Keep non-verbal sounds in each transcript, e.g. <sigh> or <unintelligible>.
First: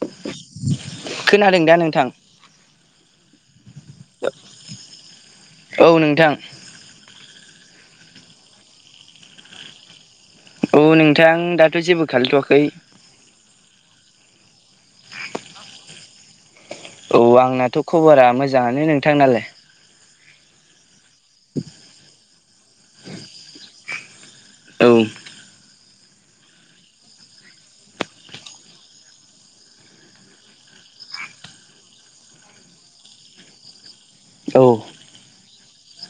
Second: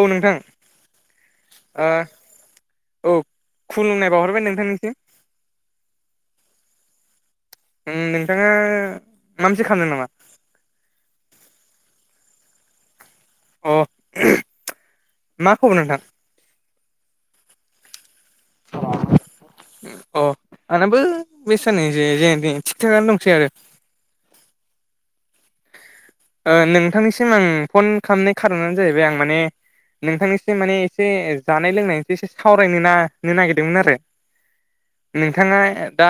औ नोंथां खोनादों दा नोंथां औ खुलुमनाय बावहरबाय नोंथांनिसिम औ नोंथां नोंथाङा माबा मोनसे खामदों नामा औ नोंथां दाथ' जेबो खालायथ'वाखै अ मा खबर नोंथां औ आंनाथ' खबरा मोजाङानो नोंथांनालाय अ आंनाबो बे साननैसो जेने थेने थिग थागानो दंसै आरो औ ओ नोंथांनिसिम आं फन खालामनाय खार'नानो जाहैबाय आं माने नोंथांनिसो माने एसे जानाय लोंनायनिस एसे सावरायनो नो नागिरदोंमोन आरो। औ नोंथाङा दा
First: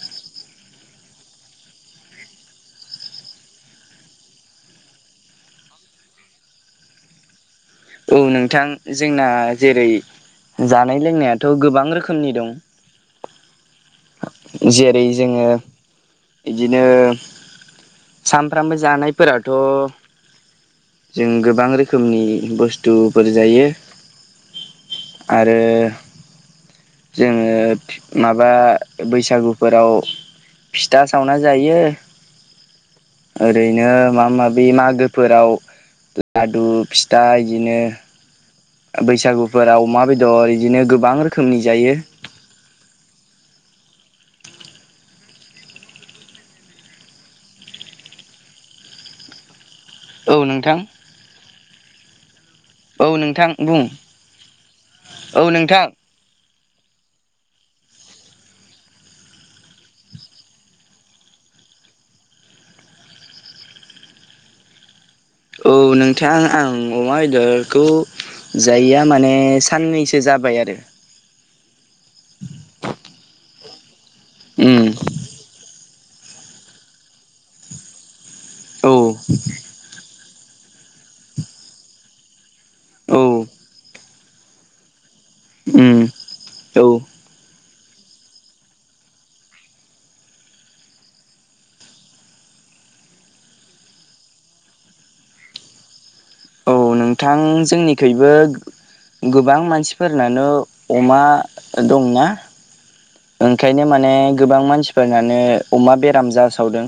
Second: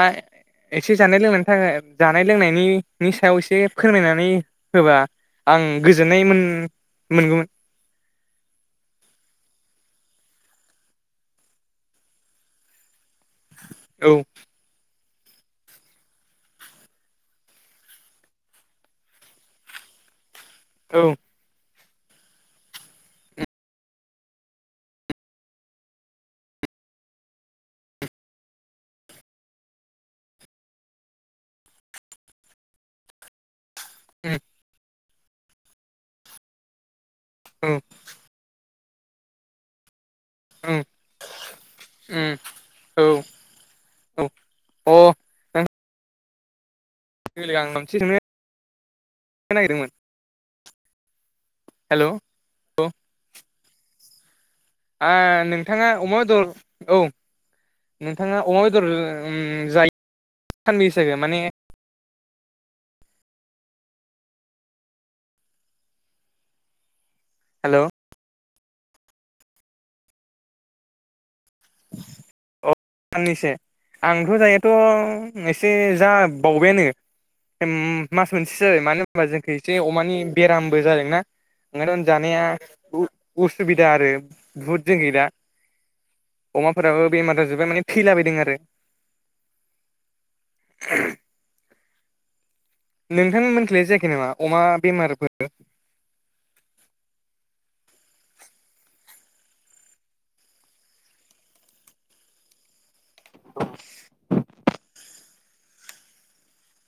एसे जानाय लोंनायनि थाखाय जानाय लोंनायनिनायनि सायाव एसे फोरमायनानै होबा आं गोजोननाय मोन मोनगौमोन। औ नोंथां जोंना जेरै जानाय लोंनायाथ' गोबां रोखोमनि दं। औ जेरै जोङो बिदिनो सामफ्रामबो जानायफोराथ' औ जों गोबां रोखोमनि बुस्थुफोर जायो। आरो जोङो माबा बैसागुफोराव फिथा सावना जायो <inaudible> ओरैनो माबा उम माबि मागोफोराव लादु फिथा औ बिदिनो बैसागुफोरा अमा बेदर औ बिदिनो गोबां रोखोमनि जायो। उम औ औ अ आं मोनसे सोंनो नागिरदोंमोन। औ नोंथां हेल' औ नोंथां बुं औ नोंथां नोंथाङा अमा बेदर औ नोंथाङा अमा बेदर जायो सानबो हिसै माने औ नोंथां आं अमा हेल' अ बेदरखौ जायया माने साननैसो जाबाय आरो। अ साननैस आंथ' जायैयाथ' उम एसे जा बावबायानो मास मोनसेसो जाबाय औ मानो होनबा जों एसे अमानि बेरामबो जादोंना ओंखायथ जानाया औ उसुबिदा आरो। बुहुत जों गै दा उम औ अमाफोराबो बेमार जाजोब्बाय माने थैलाबाय दों आरो। नोंथां मोनथिलाय जायाखै नामा अमा बेमारफोर औ नोंथां जोंनिखइबो गोबां मानसिफोरनानो अमा दंना ओंखायनो माने गोबां मानसिफोरनानो अमा बेराम जासावदों।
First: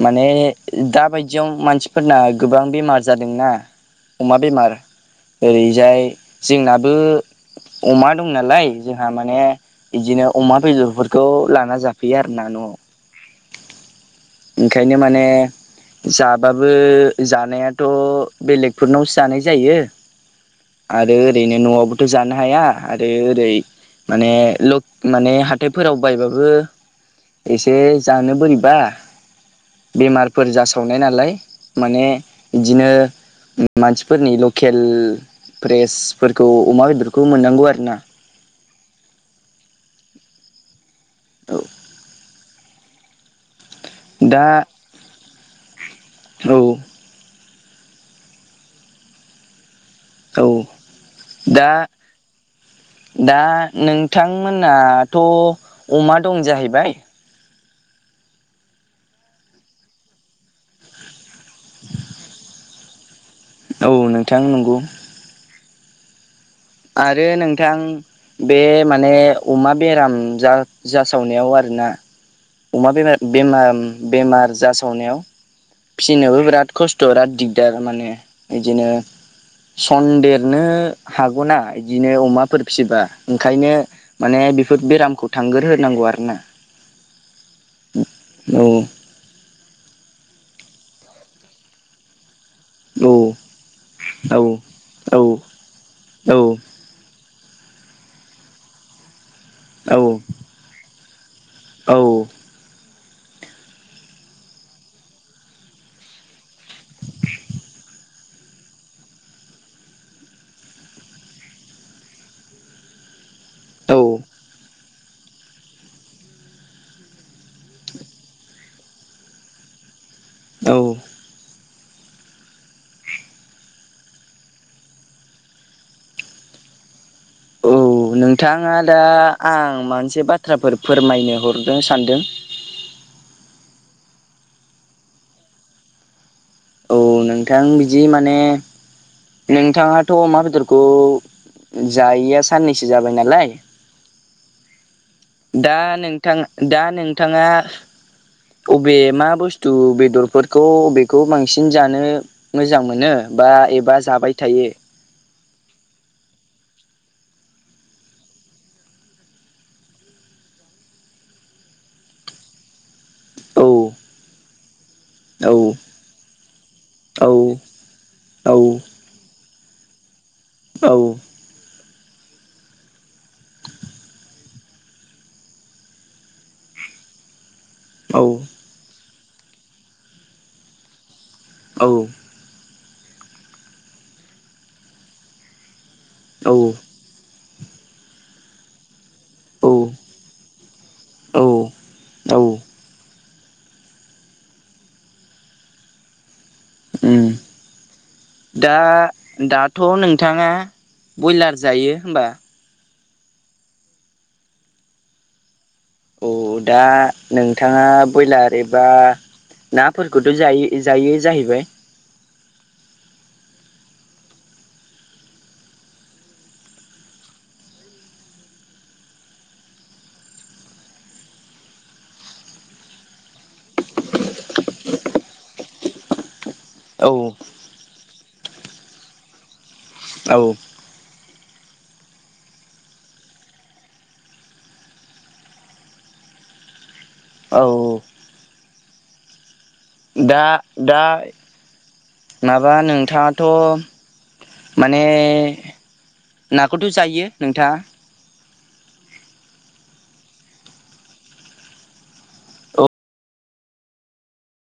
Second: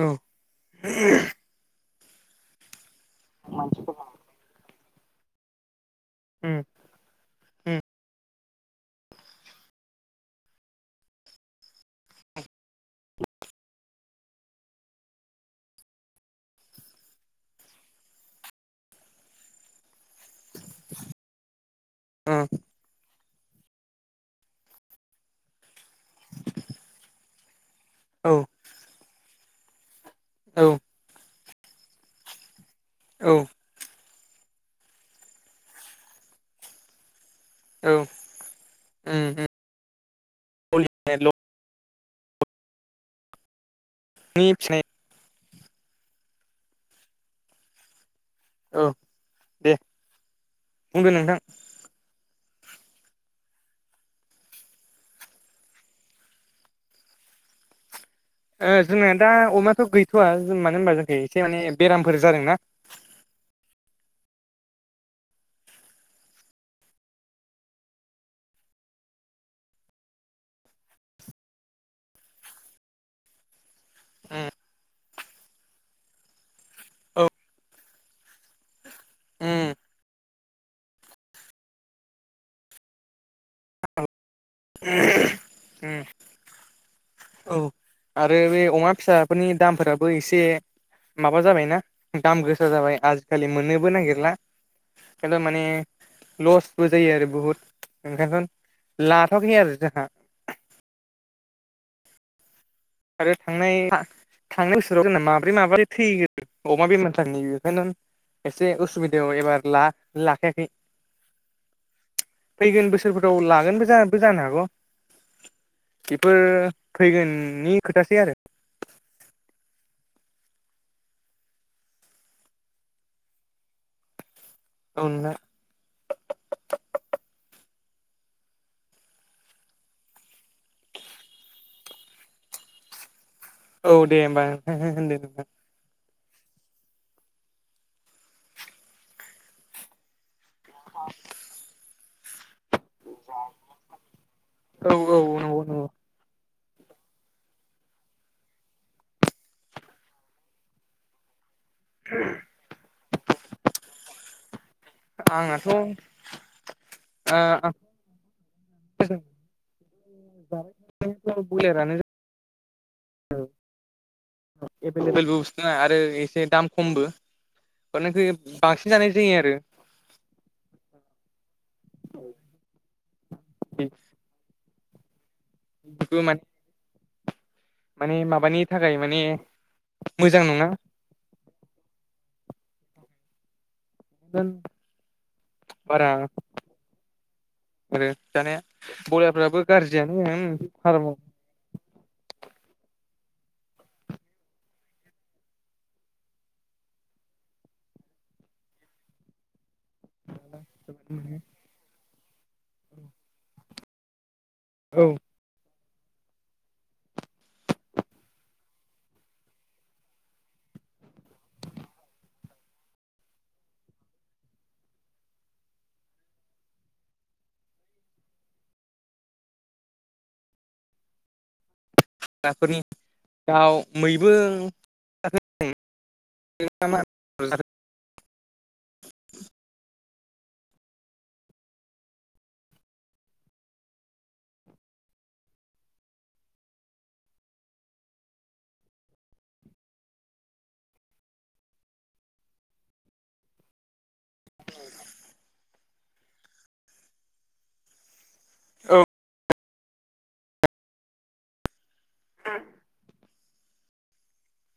औ माने दा बायदियाव मानसिफोरना गोबां बेमार जादोंना। उम अमा बेमार ओरैजाय जोंनाबो उम अमा दं नालाय जोंहा माने बिदिनो अमा बेदरफोरखौ लाना जाफैयो आरो ना न'आव। ओंखायनो माने जाबाबो जानायाथ' बेलेगफोरनावसो जानाय जायो। आरो ओरैनो न'आवबोथ' औ जानो हाया। आरो ओरै माने ल माने हाथायफोराव बायबाबो एसे जानो औ बोरैबा। बेमारफोर जासावनाय नालाय माने बिदिनो। औ। मानसिफोरनि लकेल फ्रेसफोरखौ अमा बेदरखौ मोननांगौ आरो। औ उम उम औ दा फिनाय औ औ दे औ बुंदो नोंथां दा दा नोंथांमोनाथ' अमा दं जाहैबाय ओ जोंना दा अमाथ' गैथ'वा ज मानो होनबा जोंना एसे माने बेरामफोर जादों ना औ नोंथां नंगौ आरो नोंथां बे माने अमा बेराम जा जासावनायाव आरोना अमा बेम बेमार बेमार जासावनायाव फिसिनोबो बिराद खस्थ' औ बिराद दिगदार माने बिदिनो सनन्देरनो हागौना बिदिनो अमाफोर फिसिबा ओंखायनो माने बेफोर बेरामखौ थांगोरहोनांगौ आरोना औ आरो बे औ अमा फिसाफोरनि दामफोराबो एसे माबा जाबायना दाम गोसा जाबाय औ आजिखालि मोननोबो नागिरला औ खिन्थु माने औ लस बो जायो आरो बुहुत ओंखायनो लाथ'आखै आरो जोंहा औ औ आरो थांनाय थांनाय बोसोराव जोंना माब्रै माबा सो थैयो अमा बेमार थांनि बेखायनो एसे उसुबिदायाव एबार ला लाखायाखै फैगोन बोसोर लागोन औ जानो हागौ बेफोर फैगोननि खोथासै आरो औ औ नोंथां <inaudible> औ नोंथाङा दा आं मोनसे बाथ्राफोर फोरमायनो हरनो सानदों औ दे हो हो‌ होनदो औ नोंथां बिदि माने नोंथाङाथ' अमा बेदर खौ जायैया साननैसो जाबाय नालाय औ औ नंगौ दा नंगौ नोंथां दा नोंथाङा अबे मा बुस्थु बेदरफोरखौ अबेखौ बांसिन जानो मोजां मोनो बा एबा जाबाय थायो आंनाथ' ओ बांसिन बयलारयानो जा औ एभेलेबेलबो औ बुसथुना आरो एसे दाम खमबो औ अख औ बांसिन जानाय जायो आरो औ मान माने औ माबानि थाखाय माने मोजां नङा औ बारा औ आरो जानाया बरयाफ्राबो गाज्रियानो हारामाव औ औ दा दाथ' नोंथाङा बयलार जायो होनोमबा औ औ औ दा नोंथाङा बयलार एबा नाफोरखौथ' जायो जायो जाहैबाय हाफोरनि दाउ मैबो <unintelligible> औ औ औ औ दा दा माबा नोंथाङाथ' माने नाखौथ' जायो नोंथाङा औ ओम औ